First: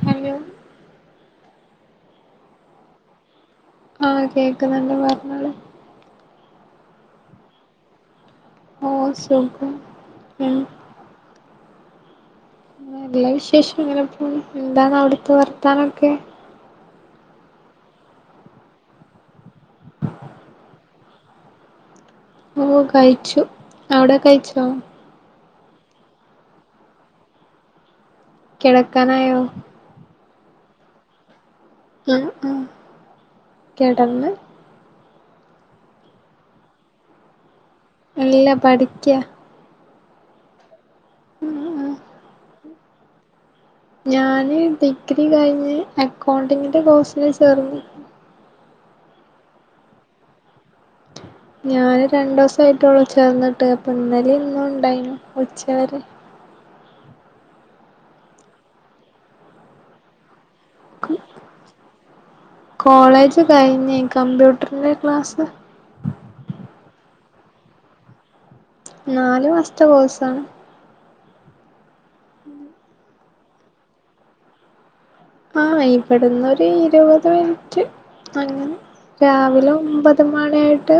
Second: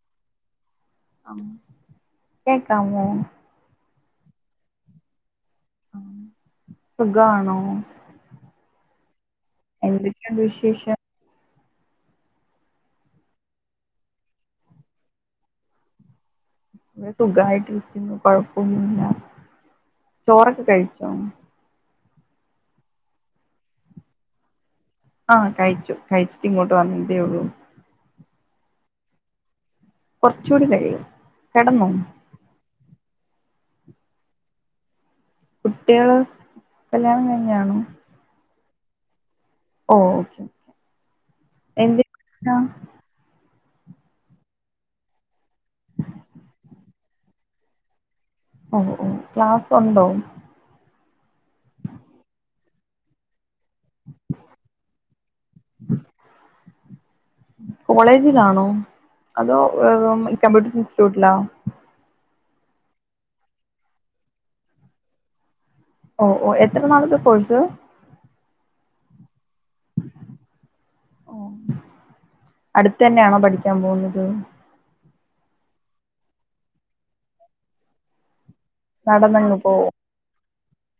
Thank you കേക്കമോ ആ കേക്കുന്നുണ്ട് പറഞ്ഞോ സുഖാണോ ഓസ് എന്തൊക്കെയൊണ്ട് വിശേഷം നല്ല വിശേഷം ഇങ്ങനെ പോന്നു എന്താണ് അവിടുത്തെ വർത്താനൊക്കെ സുഖായിട്ടിരിക്കുന്നു കൊഴപ്പന്നുല്ല ചോറൊക്കെ കഴിച്ചോ മ് കഴിച്ചു അവിടെ കഴിച്ചോ ആഹ് കഴിച്ചു കഴിച്ചിട്ട് ഇങ്ങോട്ട് വന്നതേ ഉള്ളൂ കിടക്കാനായോ കൊർച്ചുടി കഴിയും കിടന്നോ ആഹ് ആഹ് കെടന്ന് കുട്ടികള് കല്യാണം കഴിഞ്ഞാണോ ഇല്ല പഠിക്കാ ഓഹ് എന്തിനാ ഞാന് ഡിഗ്രി കഴിഞ്ഞ് അക്കൗണ്ടിങ്ങിന്റെ കോഴ്സില് ചേർന്നു. ഓഹ് ക്ലാസ്സ് ഉണ്ടോ? ഞാന് രണ്ടോസായിട്ടൊള്ളൂ ചേർന്നിട്ട് അപ്പൊ ഇന്നലെ ഇന്നും ഉണ്ടായിനു. ഉച്ച വരെ കോളേജിലാണോ? അതോ ഏഹ് കമ്പ്യൂട്ടർ ഇൻസ്റ്റിറ്റ്യൂട്ടിലാ? കോളേജ് കഴിഞ്. കമ്പ്യൂട്ടറിന്റെ ക്ലാസ് ഓഹ് ഓഹ് എത്ര നാള്തെ കോഴ്സ് നാലു മാസത്തെ കോഴ്സ്ആണ്. ഓഹ് അടുത്തന്നെയാണോ പഠിക്കാൻ പോകുന്നത്? ആഹ് ഇവിടുന്നൊരു ഇരുപത് മിനിറ്റ് അൻ നടന്നങ്ങ് രാവിലെ പോവോ ഒമ്പത് മണിയൊട്ട്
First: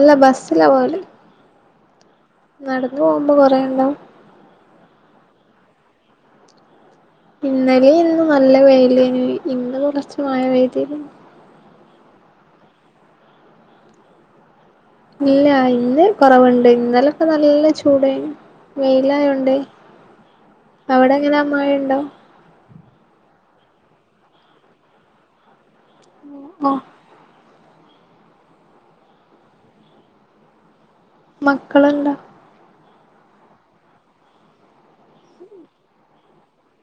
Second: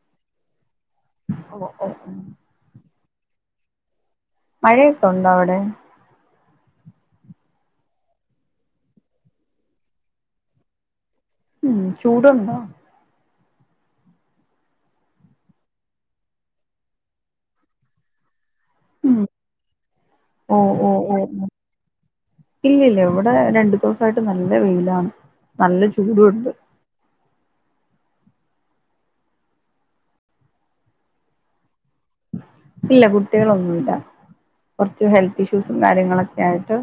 അല്ല ബസിലാ പോഅല് ഒഹ് ഓഹ് നടന്നോഉമ്പോ കൊറെണ്ടാഉ മഴയൊക്കെ ഉണ്ടോ അവിടെ? ഇന്നലെ ഇന്ന് നല്ല വെയ്ലേഞു ഇന്ന് കുറച്ച് മഴ വെയ്തിരുന്നു. ഉം ചൂട്ണ്ടോ? ഇല്ല ഇന്ന് കൊറവുണ്ട്. ഇന്നലൊക്കെ നല്ല ചൂടേഞ്. ഉം വെയിലായോണ്ട്. ഓ ഓ ഓ അവിടെങ്ങനെ മഴ ഉണ്ടോ? ഇല്ലില്ല ഇവിടെ രണ്ടു ദിവസായിട്ട് നല്ല വെയിലാണ്. നല്ല ചൂടു ഉണ്ട്. ഓഹ് മക്കള് ഇണ്ടോ? ഇല്ല കുട്ട്യേളൊന്നുല്ല. കുറച്ച് ഹെൽത്ത് ഇഷ്യൂസും കാര്യങ്ങളൊക്കെ ആയിട്ട്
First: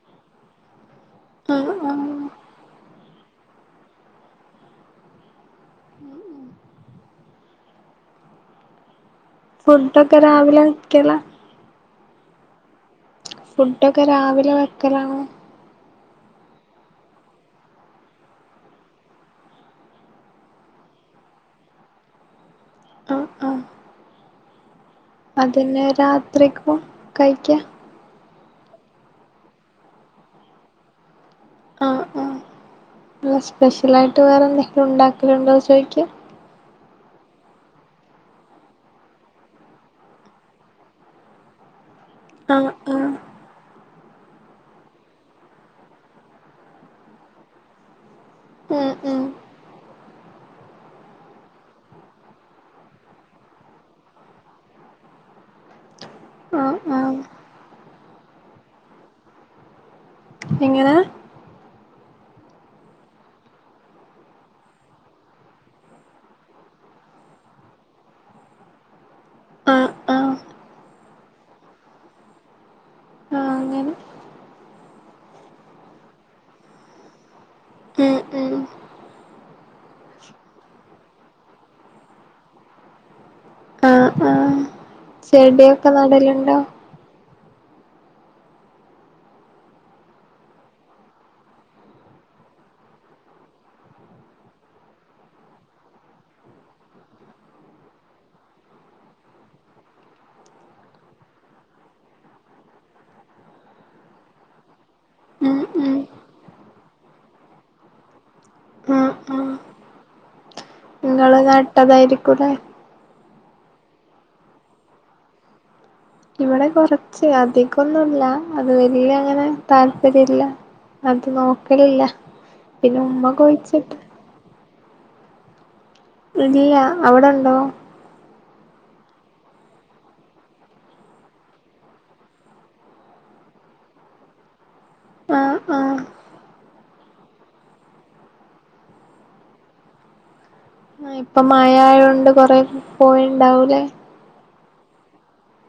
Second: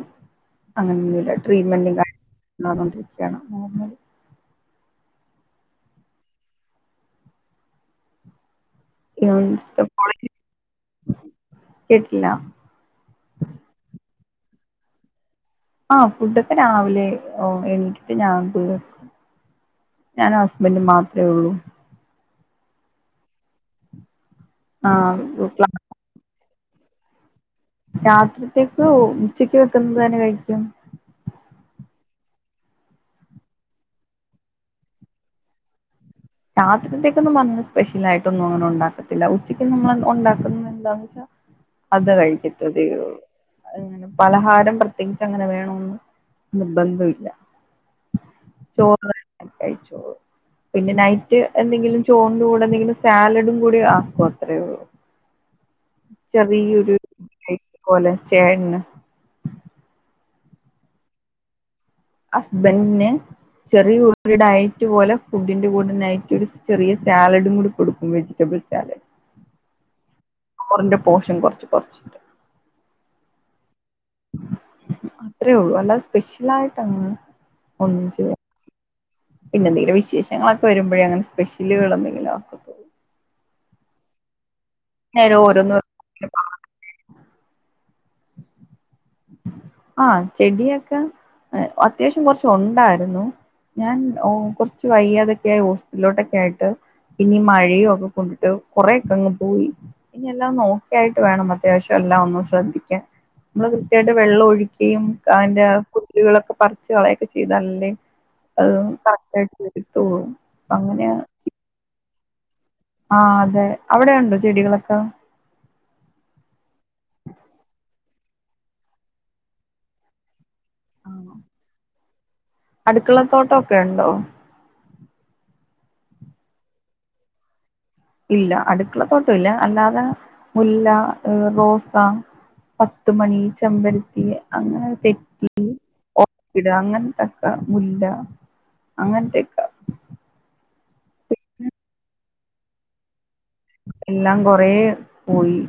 അങ്ങനെന്നുല്ല. ആഹ് ട്രീറ്റ്മെന്റും ആഹ് കാര്യങ്ങളൊണ്ടിരിക്കയാണ് നോർമല് ഉം ഉം ഫുഡ് ഒക്കെ രാവിലെക്കലാ കേട്ടില്ല ഫുഡൊക്കെ രാവിലെ വെക്കലാണോ ആഹ് ഫുഡൊക്കെ രാവിലെ എണിറ്റിട്ട് ഞാൻ വെക്കും ഞാനും ഹസ്ബൻ്റും മാത്ര ഉള്ളൂ ആഹ് ആഹ് ആഹ് ത്രിക്കും കഴിക്ക രാത്രിത്തേക്ക് ഉച്ചക്ക് വെക്കുന്നത് തന്നെ കഴിക്കും ആഹ് ആഹ് സ്പെഷ്യലായിട്ട് വേറെ എന്തെങ്കിലും ഉണ്ടാക്കല്ണ്ടോ ചോയിക്ക രാത്രിത്തേക്കൊന്നും പറഞ്ഞ സ്പെഷ്യലായിട്ടൊന്നും അങ്ങനെ ഉണ്ടാക്കത്തില്ല ഉച്ചക്ക് നമ്മള് ഉണ്ടാക്കുന്നത് എന്താന്ന് വെച്ചാ അത് ആഹ് കഴിക്കത്തതേ ആഹ് അങ്ങനെ പലഹാരം പ്രത്യേകിച്ച് അങ്ങനെ വേണോന്ന് നിർബന്ധവില്ല ഉം ഉം പിന്നെ നൈ റ്റ് എന്തെങ്കിലും ചോറിൻ്റൂടെ എന്തെങ്കിലും സാലഡും കൂടി ആക്കോ അത്രേ ഉള്ളൂ ആഹ് ചെറിയൊരു ആഹ് [inaudible] പോലെ ചേട്ടന് നിങ്ങള് ഹസ്ബൻറിന് ചെറിയ ഒരു ഡയറ്റ് പോലെ ഫുഡിന്റെ കൂടിനായിറ്റ ഒരു ചെറിയ സാലഡും കൂടി കൊടുക്കും, വെജിറ്റബിൾ സാലഡ്. ആഹ ആഹ ചോറിന്റെ പോഷം കുറച്ച് കുറിച്ചിട്ട് ആ അങ്ങനെ അത്രേ ഉള്ളു അല്ലാതെ സ്പെഷ്യൽ ആയിട്ട് അങ്ങ് ഒന്നും ഉം ചെയ്യ ഉം പിന്നെ എന്തെങ്കിലും വിശേഷങ്ങളൊക്കെ വരുമ്പോഴേ അങ്ങനെ സ്പെഷ്യലുകൾ എന്തെങ്കിലും ഒക്കെ തോന്നൂ. ആഹ ആഹ ഓരോന്ന് ചെടിയൊക്കെ നടലുണ്ടോ ആഹ ചെടിയൊക്കെ അത്യാവശ്യം കുറച്ച് ഉണ്ടായിരുന്നു. ഞാൻ കുറച്ച് വൈയാതൊക്കൊയി ഹോസ്പിറ്റലിലോട്ടൊക്കെ ആയിട്ട് പിന്ന മഴയയും ഒക്കെ കൊണ്ടിട്ട് കൊറെേ ഒക്കെ അങ്ങ് പോയി. ഇനി എല്ലാം നോക്കിയായിട്ട് വേണം അത്യാവശ്യം എല്ലാം ഒന്നു ശ്രദ്ധിക്കാൻ നമ്മ ചുടെ വെള്ളം ഒഴിക്കുകയും ഉം അതിന്റെ ഉം കുല്ലികളൊക്കെ പറച്ച് കളയൊക്കെ ചെയ്താലല്ലേ അത് ആഹ് കറക് ആയിട്ട് എടുത്തോളും അങ്ങനെയ ങ്ങള് നട്ടതായിരിക്കൂല്ലേ ആഹ അതെ അവിടെണ്ടോ ചെടികളൊക്കെ ഇവിടെ കൊറച്ച് അധികൊന്നുംല്ല. അത് വലിയ അങ്ങനെ താല്പര്യ ഇല്ല. അത് നോക്കലില്ല. പിന്നെ ഉമ്മ അടുക്കളത്തോട്ടൊക്കെ കുഴിച്ചിട്ട് ഉണ്ടോ ഇല്ല അവിടെണ്ടോ ഇല്ല അടുക്കള തോട്ടം ഇല്ല. അല്ലാതെ മുല്ല, റോസ പത്തുമണി, ചെമ്പരത്തി അങ്ങനെ തെറ്റി, ആഹ് ആഹ് ഓർക്കിഡ് അങ്ങനെ കട്ട മുല്ല അങ്ങനത്തക്ക ആ ഇപ്പൊ മഴയൊണ്ട് കൊറെ പോയിണ്ടാവൂലേ എല്ലാം കൊറേ പോയി.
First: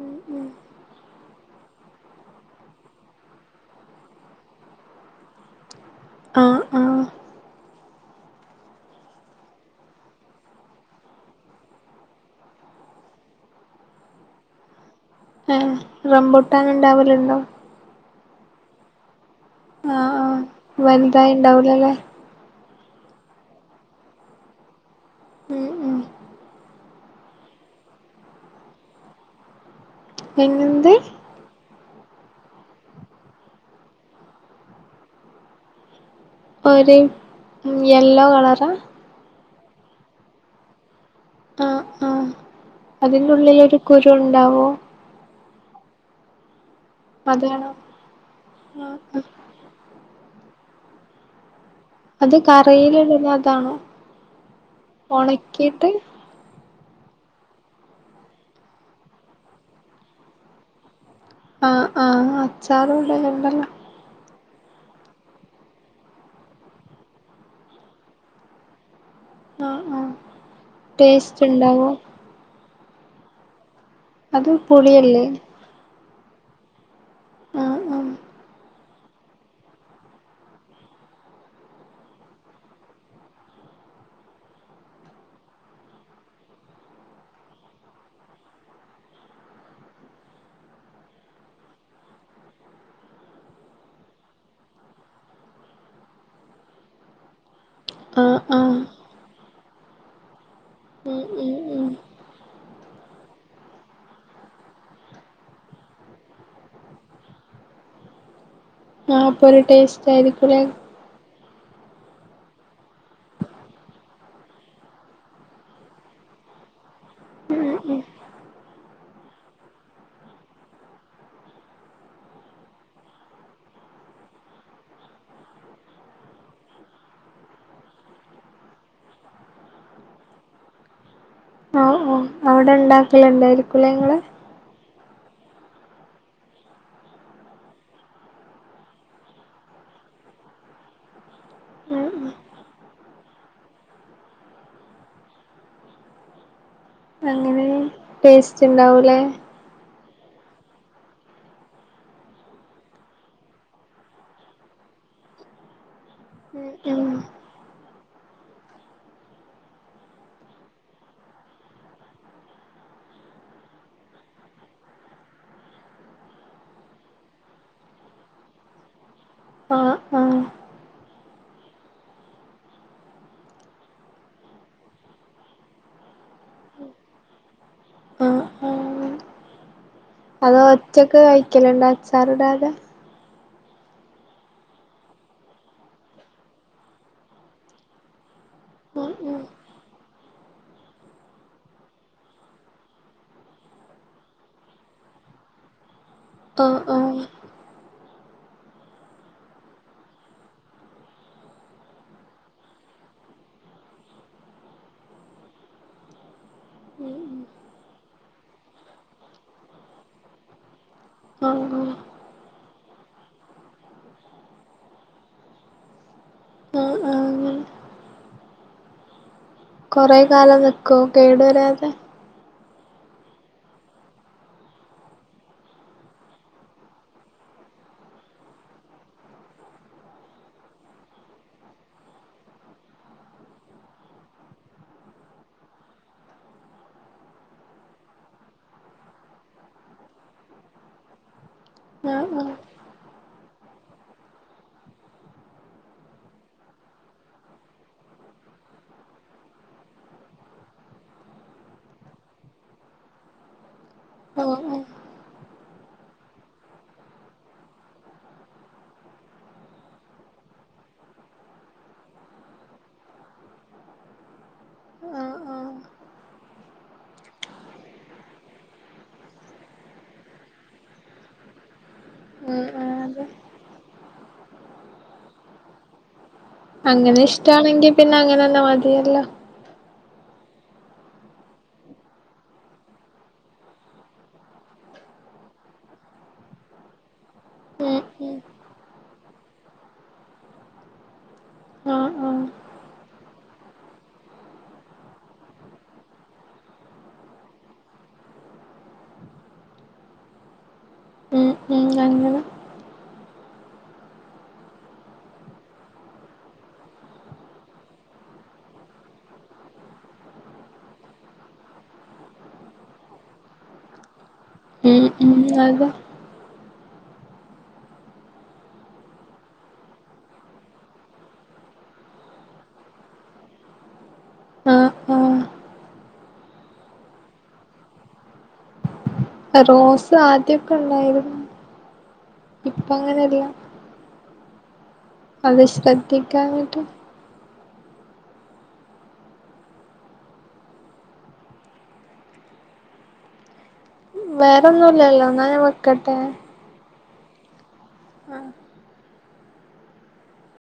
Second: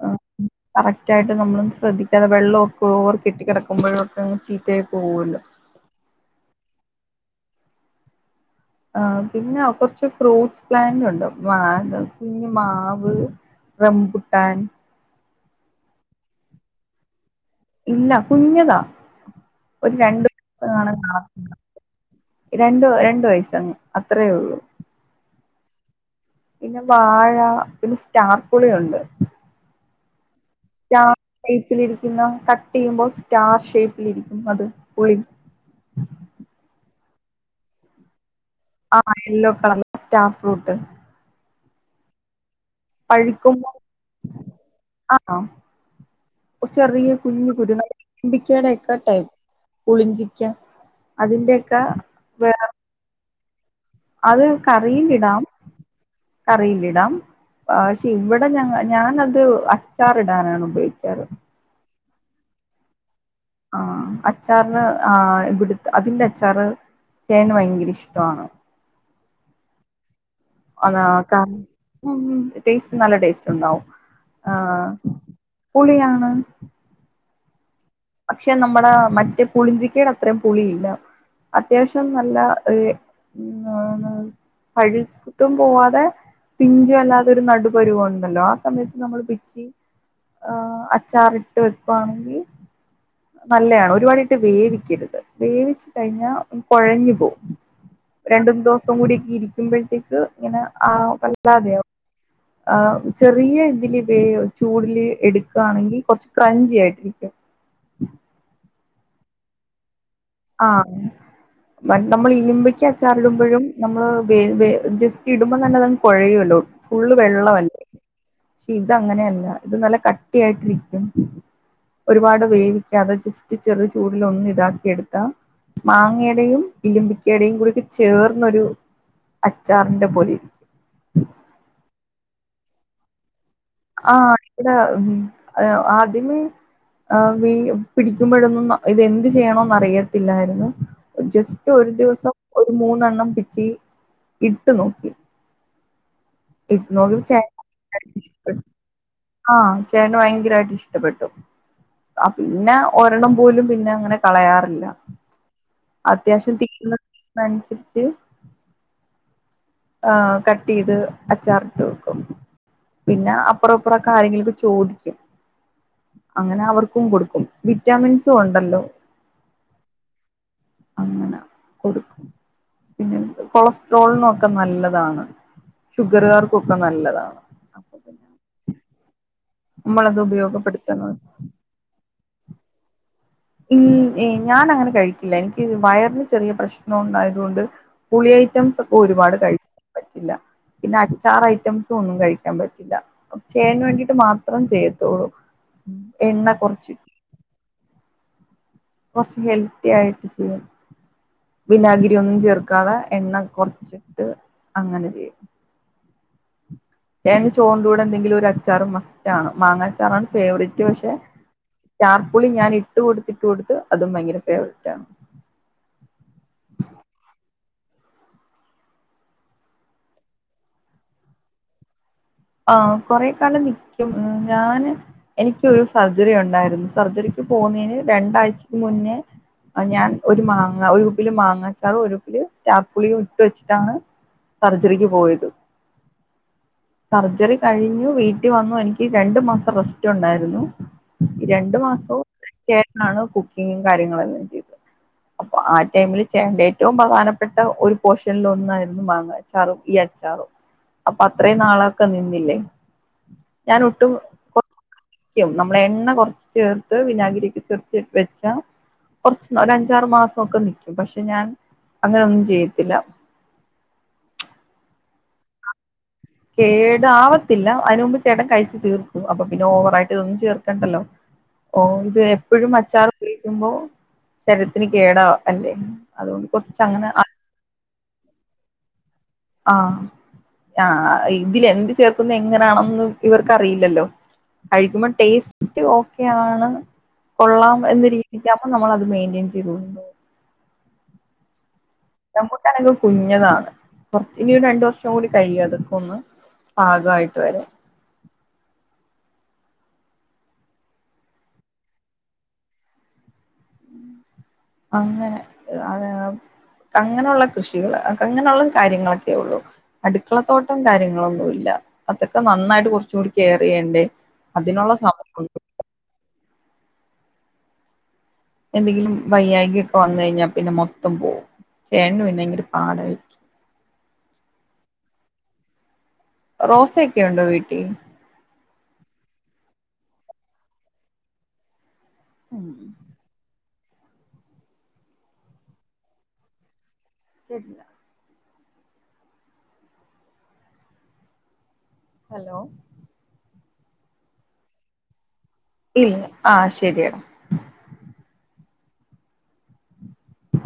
ഉം ഉം തറ്റായിട്ട് നമ്മളും ശ്രദ്ധിക്കാതെ വെള്ളമൊക്കെഓവർ കെട്ട കിടക്കുമ്പോഴും ഒക്കെ അങ്ങ് ചീത്തായി പോകുമല്ലോ ആഹ് ആഹ് ആ പിന്നെ കുറച്ച് ഫ്രൂട്ട്സ് പ്ലാന്റ് ഉണ്ട്. മാ കുഞ്ഞിമാവ് റംബുട്ടാൻ, ഏ റംബോട്ടാന്ന ഉണ്ടാവലുണ്ടോ ഇല്ല കുഞ്ഞതാ ഒരു ആഹ് രണ്ടു ആഹ് [unintelligible] കാ വലുതായി ഇണ്ടാവൂലല്ലേ രണ്ടു രണ്ട വയസങ്ങ് അത്രയേ ഉള്ളു. ഉം ഉം പിന്നെ വാഴ പിന്നെ സ്റ്റാർപുളിയുണ്ട്. എന്ത് [unintelligible] കട്ട് ചെയ്യുമ്പോ സ്റ്റാർ ഷേപ്പിലിരിക്കും അത് പുളി ഒരു യെല്ലോ കളർ ആഹ യെല്ലോ കളർ സ്റ്റാർ ഫ്രൂട്ട്. ആഹ ആഹ അതിന്റെള്ളിൽ പഴുക്കുമ്പോ ഒരു കുരു ഉണ്ടാവോ. ആ ഒരു ചെറിയ കുഞ്ഞ് അതാണോ കുരു കുരുങ്ങമ്പിക്കേട ഒക്കാ ആഹ് ആഹ് ടൈപ് പുളിഞ്ചി അതിന്റെ അത് കറയിലിടുന്ന അതാണോ അത് കറിയിലിടാം, ഒണക്കിയിട്ട് കറിയിലി ഇട പക്ഷെ ഇവിടെ ഞ ഞാനത് അച്ചാർ ഇടാനാണ് ഉപയോഗിക്കാറ്. ആ ആ അച്ചാറ ആ അ അച്ചാറിന് ആ ഇവിടു അതിന്റെ അച്ചാറ് ചേട്ടന് ഭയങ്കര ഇഷ്ടമാണ്. ആ ആ ആ [unintelligible] ടേസ്റ്റ് നല്ല ടേസ്റ്റ് ഉണ്ടാവും അത് ആ പുളിയല്ലേ പുളിയാണ് ആ പക്ഷെ നമ്മടെ മറ്റേ പുളിഞ്ചിക്കേടത്രേം പുളിയില്ല അത്യാവശ്യം നല്ല ഏ പഴിത്തും പോവാാതെ പിഞ്ചു അല്ലാതെരു നടുപരുവ ഉണ്ടല്ലോ ആ സമയത്ത് നമ്മൾ പിച്ചി ആഏ അച്ചാറിട്ട് വെക്കുവാണെങ്കിൽ നല്ലണ് ഒരുപാടിട്ട് വേവിക്കരുത് വേവിച്ചു കഴിഞ്ഞാൽ കുഴഞ്ഞു പോവും ആഹ് രണ്ട ആഹ് ദിവസം കൂടിക്കെ ഇരിക്കുമ്പോഴത്തേക്ക് ഇങ്ങനെ ആ ഉം ഉം വല്ലാതെയോ ഉം ആ ചെറിയ ഇതില് വേ ചൂടില് എടുക്കയാണെങ്കിൽ കൊറച്ച് ക്രഞ്ചി ആയിട്ടിരിക്കും ഉം ആ അപ്പൊ ഒരു ടേസ്റ്റ് ആയിരിക്കുംല്ലേ മ നമ്മൾ ഇലിമ്പക്ക് അച്ചാറി ഇടുമ്പോഴും നമ്മള് വെ വെ ജസ്റ്റ് ഇടുമ്പോ തന്നെ അതങ് കുഴയുമല്ലോ ഫുള്ള് വെള്ളമല്ലേ ശീതങ്ങനെയല്ല ഇത് നല്ല കട്ടിയായിട്ടിരിക്കും ഒരുപാട് വേവിക്കാതെ ജസ്റ്റ് ചെറു ചൂടൽൊന്നുഇതാക്കി എടുത്ത് മാങ്ങയുടെയും ഇല്ലമ്പിക്കയുടെയും കൂടി ചേർന്നൊരു അച്ചാറിന്റെ പൊല ആഹ് ആഹ് അവിടെ ഇണ്ടാക്കലുണ്ടായിരിക്കും ആ ഇടെ ആദ്യമി ആ പിടിക്കുമ്പോഴന്നും ഇതെന്ത് ചെയ്യണോന്ന് അറിയത്തില്ലായിരുന്നു ജസ്റ്റ് ഒരു ഉം ഉം ദിവസം ഒരു മൂന്നെണ്ണം പിച്ച് ഇട്ട് നോക്കി ഇട്ട് നോക്കി ച അങ്ങനെ ടേസ്റ്റ് ഇണ്ടാവൂലേ ആ ചേന് ഭയങ്കരമായിട്ട് ഇഷ്ടപ്പെട്ടു ആ പിന്നെ ഒരെണം പോലും പിന്നെ അങ്ങനെ കളയാറില്ല അത്യാവശ്യം ഉം ഉം തിക്കുന്നനുസരിച്ച് ആ കട്ട് ചെയ്ത് അച്ചാറിട്ട് വെക്കും പിന്നെ അപ്പറ അപ്പറം കാര്യങ്ങൾക്കെ ചോദിക്കും അങ്ങനെ അവർക്കും കൊടുക്കും വിറ്റാമിൻസും ഉണ്ടല്ലോ ആഹ് ആഹ് അങ്ങനെ കൊടുക്കും പിന്നെ കൊളസ്ട്രോൾ നോക്ക ഒക്കെ നല്ലതാണ് ഷുഗറുകാർക്കൊക്കെ നല്ലതാണ് അപ്പൊ തന്നെ ആഹ് മമ്മള ദു അതോ ഒച്ചൊക്കെ കഴിക്കലണ്ടാ അച്ചാറടാതെ ൽ ല ഞാൻ അങ്ങനെ കഴിക്കില്ല എനിക്ക് വയറിന് ചെറിയ പ്രശ്നം ഉണ്ടായത്ുകൊണ്ട് പുളിയായി റ്റം ഒക്കെ ഉം ഒരുപാട് ഉം കഴിക്കൻ പറ്റില്ല പിന്നെ അച്ചാർ ഐറ്റംസ ഒന്നും കഴിക്കാൻ പറ്റില്ല അപ്പ ചെടാന് വേണ്ടിട്ട് മാത്രം ചെയ്യത്തുള്ളൂ എണ്ണ ആഹ് കുറച്ച് ആഹ് കുറച്ഹെൽത്തി ആയിട്ട് ചെയ്യാം വിനാഗിരി ഒന്നും ചേർക്കാതെ എണ്ണ കുറച്ചിട്ട് അങ്ങനെ ചെയ്യും ചേൻ ചോന്റെ കൂടെ എന്തെങ്കിലും ഒരു അച്ചാറ് മസ്റ്റ് ആണ് മാങ്ങ അച്ചാറാണ് ഫേവററ്റ് പക്ഷെ ആഹ് ആഹ് ചാർപ്പുളി ഞാൻ ഇട്ട് കൊടുത്തിട്ടു കൊടുത്ത് അതും ഭയങ്കര ഫേവററ്റ് ആണ് ആ ആ കൊറെ കാലം വെക്കുവോ കേടു വരാതെ ആ കുറെ കാലം നിക്കും ഞൻ എനക്ക്രു സർജറി ഉണ്ടായിരുന്നു സർജറി പോന്നതിന് രണ്ടാഴ്ചക്ക് മുന്നേ ഞാൻ ഒരു മാങ്ങ ഒരു ഉപ്പില് മാങ്ങാച്ചാറും ഒരുപ്പില് ചറ്റപ്പുളിയും ഇട്ട് വെച്ചിട്ടാണ് സർജറിക്ക് പോയത് സർജറി കഴിഞ്ഞു വീട്ടിൽ വന്നു എനിക്ക് രണ്ടു മാസം റെസ്റ്റ് ഉണ്ടായിരുന്നു രണ്ടു ആഹ് ആഹ് മാസവുംാണ് കുക്കിങ്ങും കാര്യങ്ങളും എല്ലാം ചെയ്തത് അപ്പൊ ആ ടൈമില്ണ്ട ഏറ്റവും പ്രധാനപ്പെട്ട ഒരു പോഷനൽ ഒന്നരുന്നു വാങ്ങ ചാറഈ അപ്പൊ അത്രയും നാളൊക്കെ നിന്നില്ലേ ഞാൻ ഒട്ടും ആഹ് ആഹ് നമ്മള എണ്ണ കുറച്ച് ചേർത്ത് വിനാഗിരിക്ക് ചേർച്ച് വെച്ച കുറച്ച് ഒ അഞ്ചാറു മാസംഒക്കെ നിക്കും പക്ഷെ ഞാൻ അങ്ങനെയൊന്നും ചെയ്യത്തില്ല [inaudible] ആഹ് ആഹ് കേട ആവത്തില്ല അതിനന് മുമ്പ് ചേട്ടൻ കഴിച്ചു തീർക്കും അപ്പൊ പിന്നെ ഓവറായിട്ട് ഇതൊന്നും ചേർക്കണ്ടല്ലോ ഓ ഇത് ഉം എപ്പോഴും ഉം അച്ചാർ അതെ ഉയിക്കുമ്പോ ശരത്തിന് കേടാ അല്ലേ അതുകൊണ്ട് അങ്ങനെ ഇഷ്ടമാണെങ്കി പിന്നെ അങ്ങനെന്നാ മതിയല്ലോ ആ ആ ഇതില എന്ത് ചേർക്കുന്ന എങ്ങനെയാണന്ന് ഇവർക്കറിയില്ലല്ലോ കഴിക്കുമ്പോ ടേസ്റ്റ് ഓക്കെയ ആണ് കൊള്ളാം ഉം എന്നന്ന് ഉം രീതിക്കുമ്പോൾ നമ്മൾ അത് മെയിന്റെയിൻ ചെയ്തണ്ടും ആഹ് ഇം ആഹ് കുട്ടാനൊക്കെ കുഞ്ഞതാണ് കുറച്ച് ഇനി ഒരു രണ്ടു വർഷം കൂടി കഴിയും അതൊക്കെ ഒന്ന് പാകമായിട്ട് വരെ ഉം ഉം അങ്ങനെ അങ്ങനെ അത അങ്ങനെയുള്ള കൃഷികൾ അങ്ങനെയുള്ള കാര്യങ്ങളൊക്കെ ഉള്ളൂ അടുക്കളത്തോട്ടം കാര്യങ്ങളൊന്നുംല്ല അതൊക്കെ നന്നായിട്ട് കുറച്ചുകൂടി കെയർ ചെയ്യണ്ടേ അതിനുള്ള ഉം സമയം ഉം അതെ എന്തെങ്കിലും വയ്യാകിൊക്കെ വന്ന കഴിഞ്ഞാൽ പിന്നെ മൊത്തം പോവും ചേട്ടന് പിന്നെ ഭങ്ക ഒരു പാടായി ആഹ് ആഹ് റോസ ഒക്കെ ഉണ്ടോ വീട്ടിൽ റോസ് ആദ്യൊക്കെ ഉണ്ടായിരുന്നു ഉം ഇപ്പ അങ്ങനെല്ല അത് ശ്രദ്ധിക്കാനട്ട് ശട്ടല്ല ഹലോ വേറെന്നുംല്ലല്ലോ ഇല്ല ആ ശരിയാണ് ആ